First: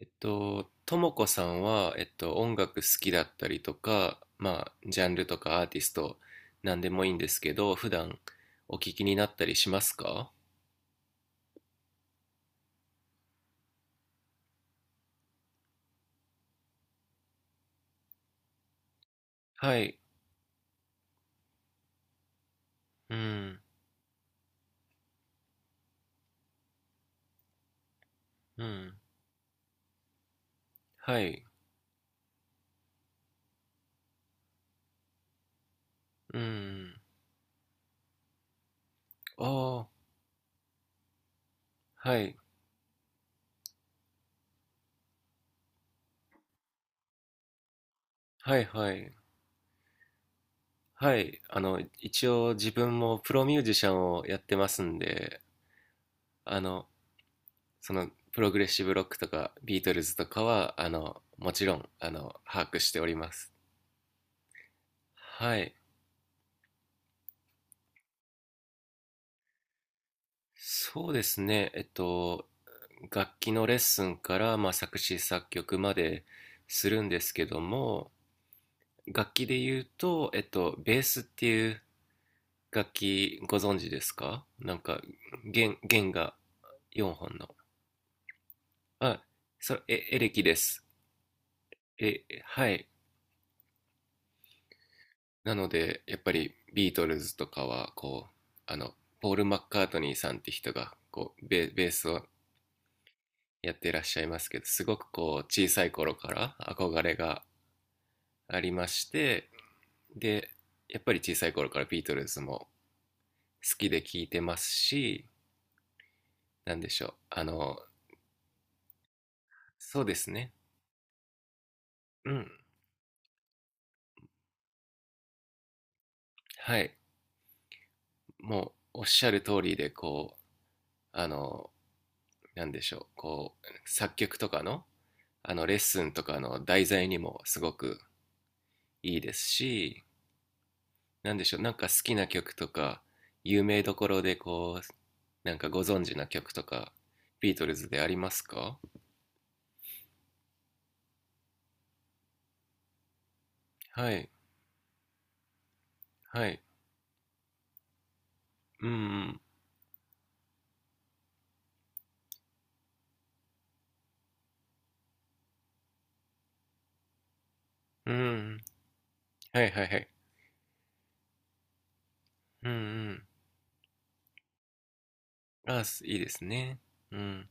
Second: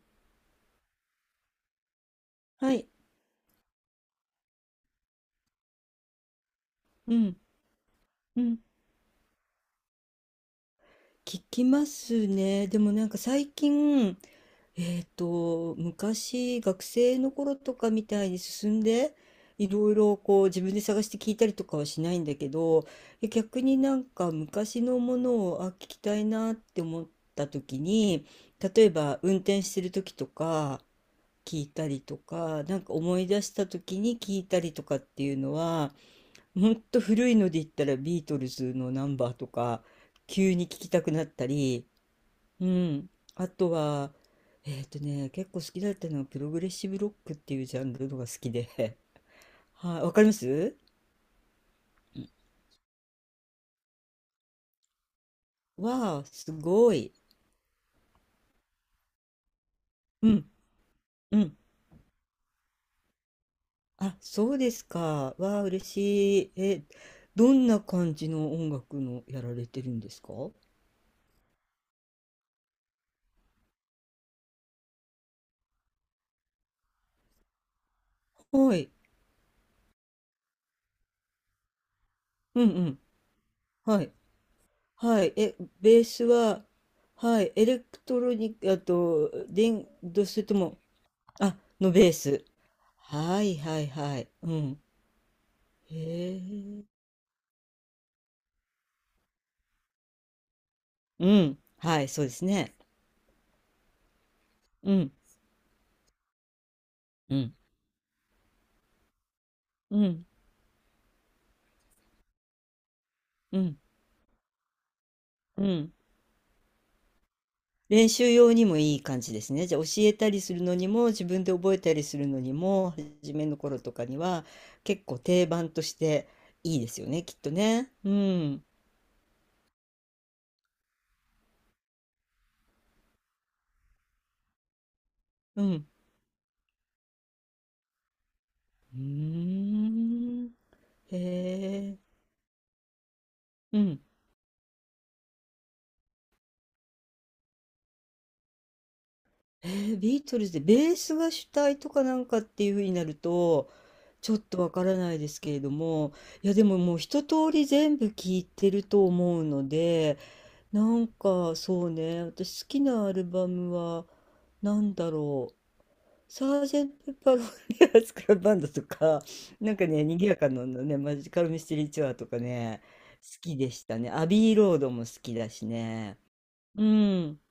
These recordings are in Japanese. ともこさんは、音は楽好い、きだったりとか、まあ、ジャンルとかアーティスト、なんでもいいうんでん、すけど、普段うん、お聞きになったりしますか？聞きますね。でもなんか最近、昔学生の頃とかみたいに進んで、いはろいい。ろこう自分で探して聞いたりとかはしないんだけど、うん。逆になんか昔のものを、あ、聞きたいなって思った時に、う例えん。ば運転してる時とかはい。聞いたりとか、なんか思い出した時に聞いたりとかっていうのは、うほんん。と古いので言ったらビートルズのナンバーあとかあ。急に聞きたくなったり、はい。うん、あとは結構好きだったのはプログレッシブロックっていうジャンルのが好きはい。はで い。はい、わかります。はい。一応自分もプロミュージシャンをやってますんで、わあすあの、ごい。そのプログレッシブロックとかビートルズとうかんはうもん。ちろん把握しております。あ、そうですか。はわあい。嬉しい。え、どんな感じの音楽のやられてるんですか。はそうですね。楽器のレッスンから、まあ、作詞作曲までするんですけども、い、楽器で言うと、ベースっていううんう楽ん、器、ご存知ではすいか？なんかはい。え、弦ベースがは、4本はい。の、エレクトロニック、ああ、と、それ電、エどうレしキてでとも、す。あ、のベース。はい。はいはいはい。うん。なのへで、やっぱりえ。ビートルズとかは、こう、あの、ポール・マッカートニーさんって人が、うこう、ん。ベベーはスい、そをうですね。やってらっしゃいますけど、すうごくん。こう、小さい頃から憧れうがん。ありまして、うん。で、やっぱり小さい頃からビートルズもう好ん。きで聴いてますし、うん。なんでしょう、練習用にもいい感じですね。じゃあ教そうえでたすりね、するのにも、自分で覚えたりするうのん、にも、初めの頃とかには、結構定番としていはいでい、すよね、きっとね。うん。もうおっしゃる通りで、こう、あの、なんでしょう、こう、作曲とかの、うレッん。スンとかの題材にもすごくういいですーし、ん。へなんでしょう、なんか好え。きな曲とか、有う名どん。ころでこう、なんかご存知な曲とか、ビートルズでありますか？えー、ビートルズで、ベースが主体とかなんかっていう風になると、はい。ちょっとわからないですけれども、はいやい。でももう一通り全部聞いてるうと思ん。うので、なんかそうね、私好きなアルバムはなんだろう。サージェント・ペッパー・ロンリアうス・ん。クうラブ・バん。ンドとか、はい、なんはかい、はね、い。賑やかなのね、マジカル・ミステリー・ツアーとかうん。うね、ん。好きでしたね。アビー・ロードも好きだしあ、すいね。いですね。ううん。ん。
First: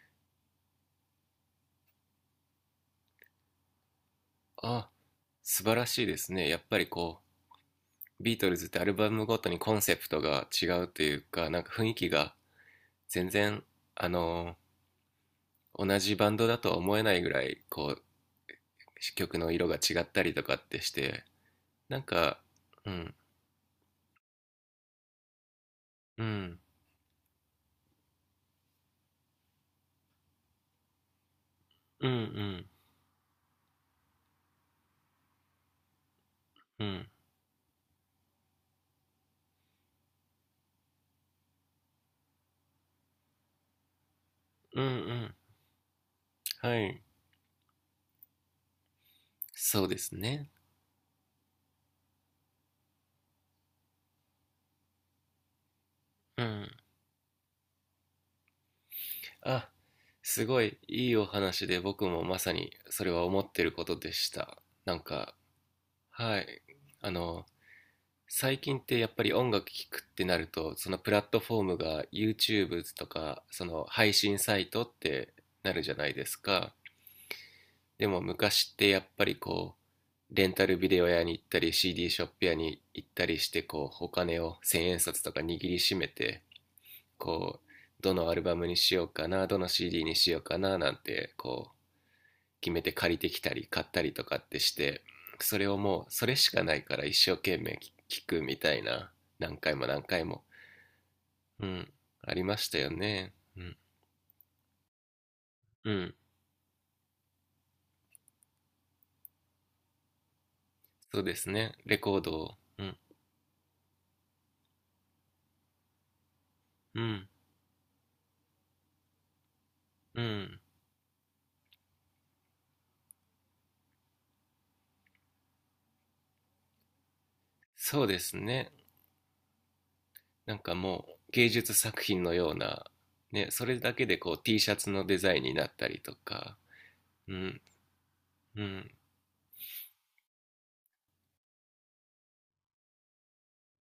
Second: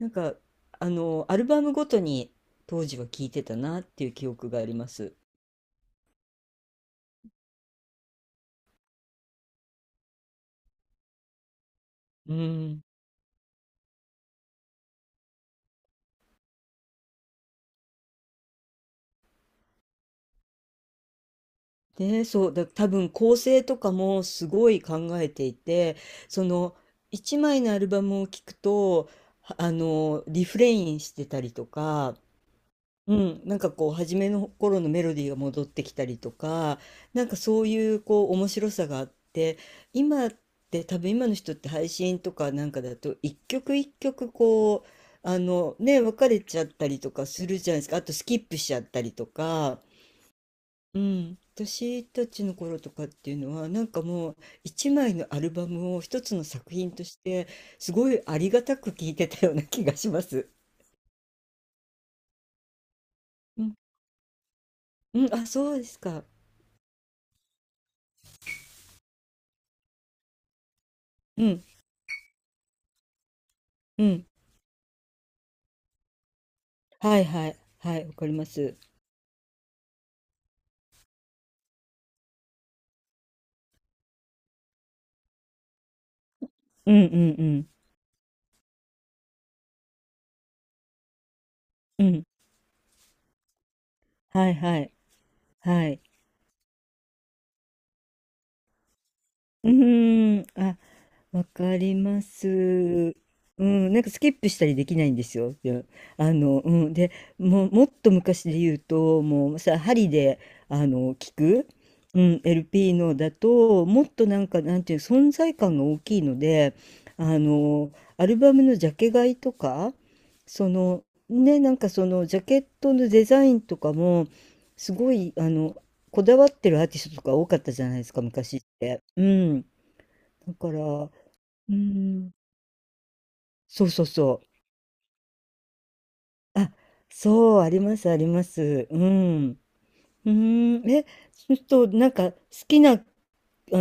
なんか、あの、アルバムごとに当時は聴いてたなっていう記憶がありあ、ます。素晴らしいですね。やっぱりこう、ビートルズってアルバムごとにコンセプトが違うというか、なんか雰囲気うがん。全然、あの同じバンドだとは思えないぐらいこう曲の色が違ったりとかってして、なんで、か、そう、だ、多う分ん、構成とかもすごい考えていて、うそん、の、一枚のアルバムを聴くと、はあの、リフレインしてたりとうん、うか、ん、うん、なんかこう初めの頃のメロディーが戻ってきたりとか、うん、なんかそういうこう面白さがあって、今って多分今の人って配信とかなんかだと一曲一曲こうん、ううん。あのね別れちゃっはたりい。とかするじゃないですか。あとスキップしちゃったりとか、そうですね。うん、私たちの頃とかっていうのはなんかもう一枚のアルバムを一つうのん。作品としてすごいありがたく聴いてたようなあ、気がしますす。ごいいいお話で、僕もまさにそれは思ってうるん、ことでした。なんうか、ん、あ、そうですか。はい、あの最近ってやっぱり音楽聴くってなると、そのプラットうフォーん、ムが YouTube とかそのう配ん。信サイトってなるじゃないですか。はいはい。はでい、わもかりま昔っす。てやっぱりこう、レンタルビデオ屋に行ったり CD ショップ屋に行ったりしてこう、お金を千円札とか握りしめて、うんうんうこん。う、どのアルバムにしようかな、どの CD にしようかななんてこうう、ん。決めて借りてきたり買ったりとかっはいてしはい。て、それをはい。もうそれしかないから一生懸命聞くみたいな、何う回も何回ーも。ん。あ、わうかん、りまありましたよす。ね。ううん。ん、なんかスキップしたりできないんですよ。で、うん。あの、うん、で、もう、もっと昔で言うと、もうさ、針で、あの、そう聞ですく、ね。レコーうドん、を。う LP ん。のだと、もっとなんか、なんていう、存在感が大きいので、うん。あの、アルバムのジャケ買いとか、うん。その、ね、なんかその、ジャケットのデザインとかも、すごい、あの、こだわってるアーティストとか多かったじゃないそでうすでか、す昔っね。て。うん。だなんかから、もうう芸ー術作品ん、のような、ね、それそうだそけうでこう そう。T シャツのデザインになったりとか。あ、うそう、ん。ありますありまうす。ん。うん。うーん、え、そうすると、なんか、好きな、あ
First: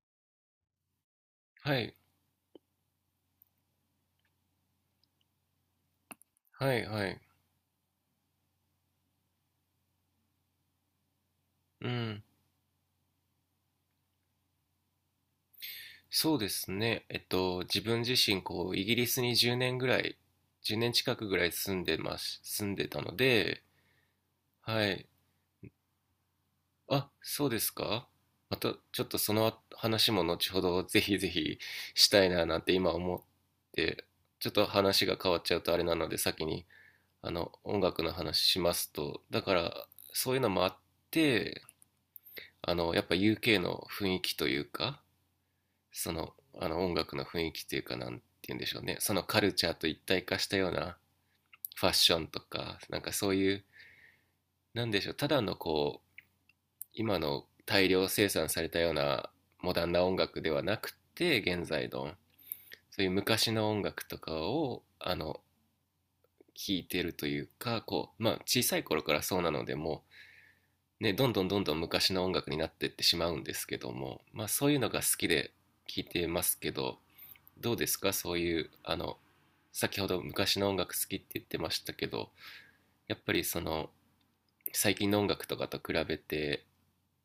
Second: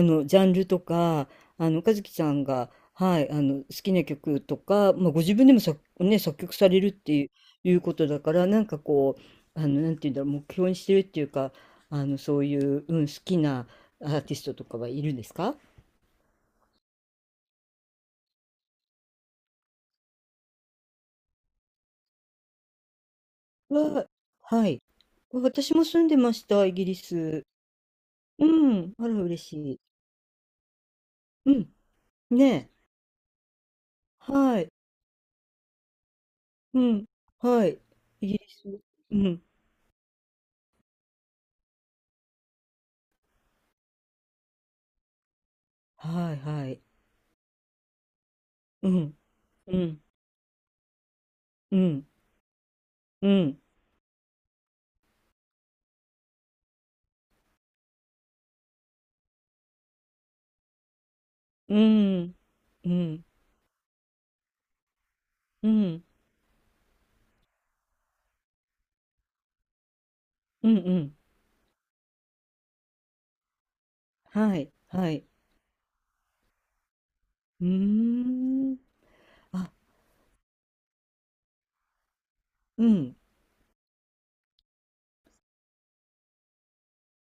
の、ジャンルとか、あはの、和い。樹さんが、はい、あの、好きな曲とか、まあ、ご自分でも作、ね、作曲さはれい。るっはてい。いう、いうことだから、なんかこう、あの、なんていうんだろう、目標にしてるっていうか、うあの、ん。そういう、うん、好きなアーティストとかはいるんですか。そうですね、自分自身こうイギリスに10年ぐらい、10年近くぐらい住んでます、住んでたので、は、はい。はい、私も住んでました、イギリあ、ス。そうですか。うまたん、ちょっあら、とそ嬉のしい。話も後ほどぜひぜうひん。したいなねなんえ。て今思って、ちょっはとい。話が変わっちゃうとあれなので、先にうん。あのはい。音楽のイギ話リしまス。すうと、だん。から、そういうのもあって、やっぱ UK の雰囲気というか、そのはいはい。音楽の雰囲気というか、なんて言うんでしょううね、そん。のカルチャーうと一ん。体化したようなうファッん。ションとか、なんかうそういん。う、なんでしょう、ただのこう今の大量生産されたようなモダンな音楽ではなくて、現う在のん。うそういうん。昔の音楽とかをうん。聴いてるというかこう、まあ、小さい頃からそうなのでもうん。うね、ん。どんどんどんどん昔の音楽になっていってしまうんですけども、まあ、はそうい。いうのが好はい。きで聴いてますけど、うどうですか？そういうーん。あ、先ほど昔の音楽好きって言ってましたけど、うやん。っぱりその最近の音楽とかと比べて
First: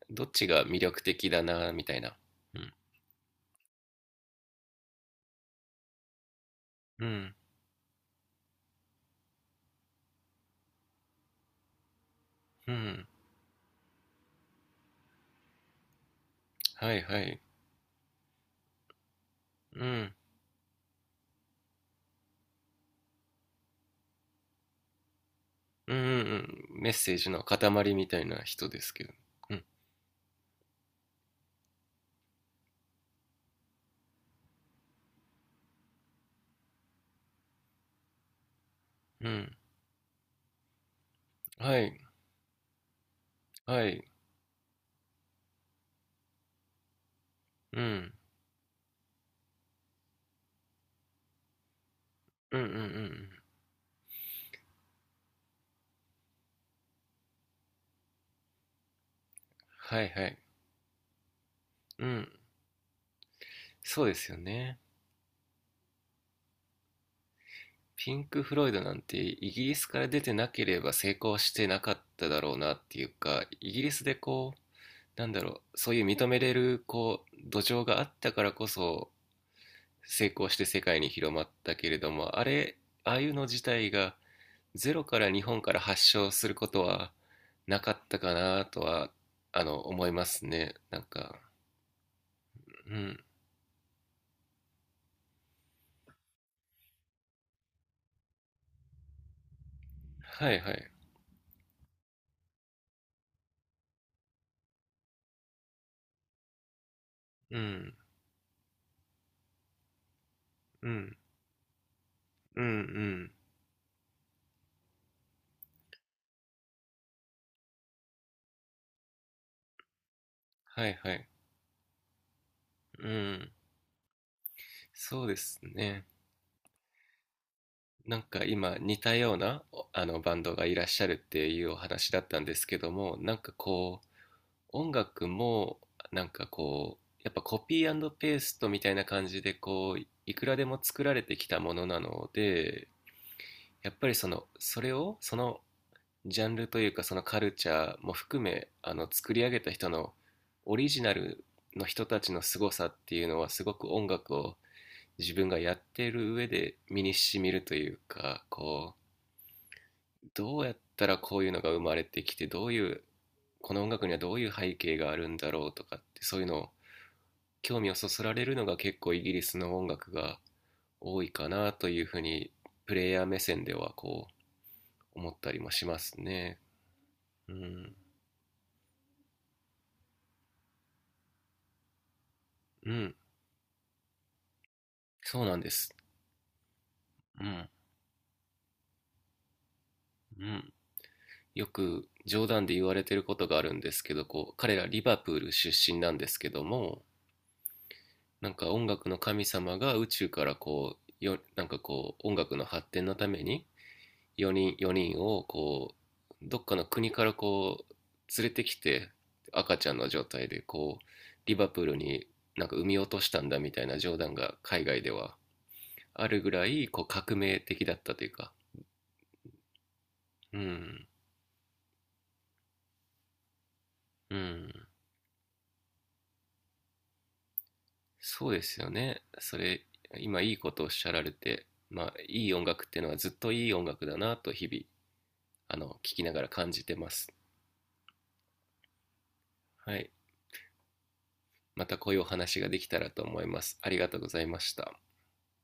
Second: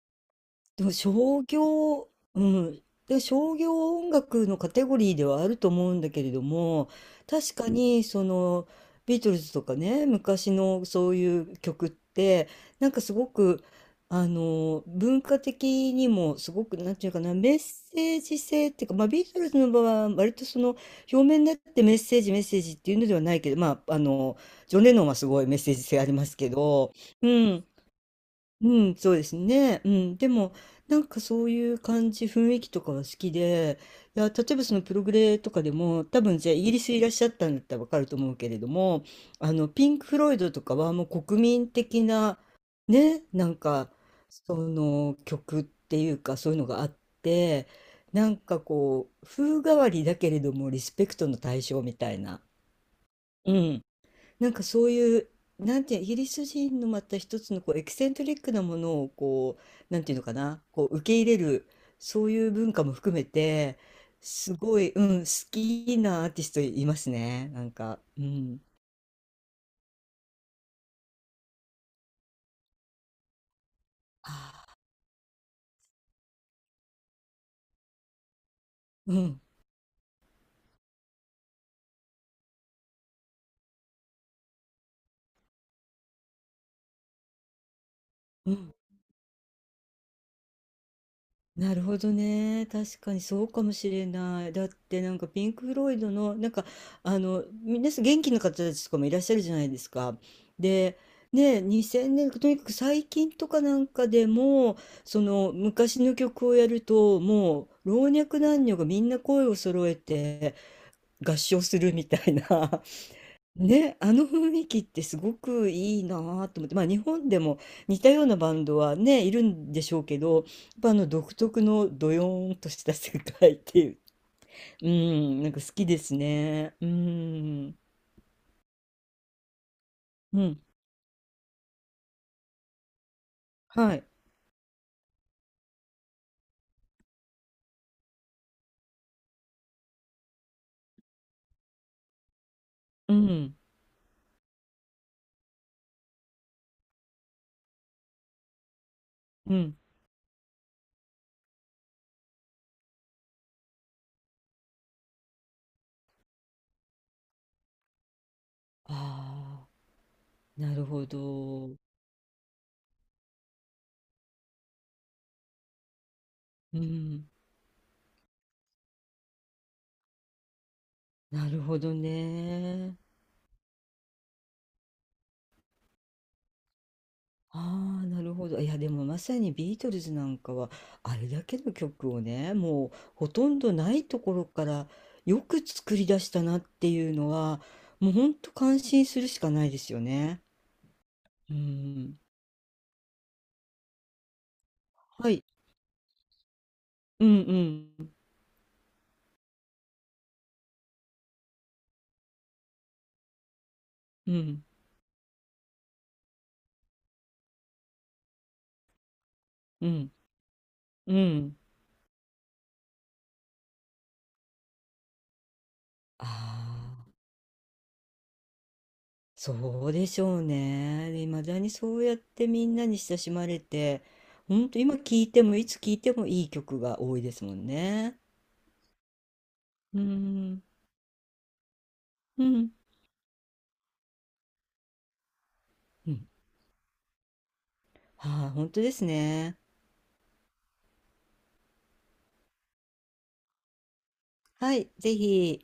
どっちが魅でも力的だ商な、みたい業、な。ううん、ん。で、商業音楽のカテゴリーではあると思うんだけれども、うん、確かにそのビートルズとかね、昔のそういう曲って、うなんかん。すごく、あの、文化的にもすごく、なはんい、ていうはかな、い。メッセージ性っていうか、まあビートルズの場合うはん、割とその表面になってメッセージメッセージっていうのではないけど、まあ、あの、ジョン・レノンはすごいメッセージうん、う性ん、ありますけうん。メど、ッセーうジのん。塊みたいな人でうすん、けそど。うですうん、ね。うん。でも、なんかそういう感じ、雰囲気とかは好きで、いや、例えばそのプログレとかでも、多分じゃあイギリスいらっしゃったんだったらわかると思うけれども、うん。あの、ピンク・フロイドとかはもう国民はい、的な、ね、なんはか、い。その曲っていうか、そういうのがあって、うん、なんかこう、風変わりだけれどもリスペクトの対象みたいな。うん、うん、うん、うん。うん。なんかそういう、なんていう、イギリス人のまた一つのこうエキセントリックなものをこう、なはんい、ていうのはかい。な、こう受け入れる、うそん。ういう文化も含めて、そうですよすね。ごい、うん、好きなアーティストいますね、なんか。ピうンク・フん。ロイドなんてイギリスから出てなければ成功してなかっただろうなっていうか、イギリスでこう、あ、なんだろう、そういう認めれるこう土壌があったからこそうん、成功して世界に広まったけれども、あれ、ああいうの自体がゼロから日本から発祥することはなかったかうなん。とは、思いますね。なんか、なるほどね。う確かん。にそうかもしれない。だってなんかピンク・フロイドのなんかあの皆さん元気な方たちとかもいらっしゃるじゃないですか。はい、はい。で、ね、2000年とにかく最近とかなんかでもその昔の曲をやるとうもうん。老若男女がみんな声を揃えてうん。合唱するみたいうん、うな、ん。ね、あの雰囲気ってすごくいいなぁと思って、まあ、日本でも似たようなバンドはね、いるんでしょうけど、やっはぱい、あのはい。独特のドヨーンとしたう世ん。界っていう、うそうでん、なんすか好きでね。すね。うん、なんか今似たようなあのバうンドん、がいらっしゃるっていうお話だったんですけども、なんかはこい、う音楽もなんかこうやっぱコピーペーストみたいな感じでこういくらでも作られてきたものなので、うん、やっぱりそのそれをそのジャンルというかそのカルチャーも含め作り上うげたん。人のオリジナルの人たちの凄さっていうのはすごく、音楽を自分がやっている上で身にしみるというかこああ、う、どうやなっるほたらこういうのがど。生まれてきて、どういうこの音楽にはどういう背景があるんだろうとかって、そういうのをうん、興味をそそられるのが結構イギリスの音楽が多いかなるなほとどいうふうに、プね。レイヤー目線ではこう思ったりもしますね。うん、ああ、なるほど。いや、でもまさにビートルズなんかは、あれだけの曲をね、もううん、ほとんどないところからよそうなんくです。作り出したなっていうのうは、ん、もうほんと感心するしかないですよね。うん。うよくん。冗談で言われてることがあるんですけど、こう彼らリバはプーい。ル出身なんですけども、うんうん。なんか音楽の神様が宇宙からこうよ、なんかこう音楽の発展のためにうん。4人 ,4 人をこうどっかの国からこう連れてきて、赤ちうゃんのん。状態でこううリん。バプールになんか産み落としたんだみたいな冗談が海外ではああるぐらいこうあ、革命的だったというか。そうでしょううん、ね。で、未だにそうやってみんなに親しまれて、うほんとん。今聴いてもいつ聴いてもいい曲が多いですもんね。そうですよね、それ。う今いいん。ことをおっしゃられて、まあういい音ん。楽っていうのはずっといい音楽だなと、日々う聞きん。ながら感じてます。ああ、本当ですね。はい。またこういうお話ができたらと思います。ありがとうございましはい、た。ぜひ。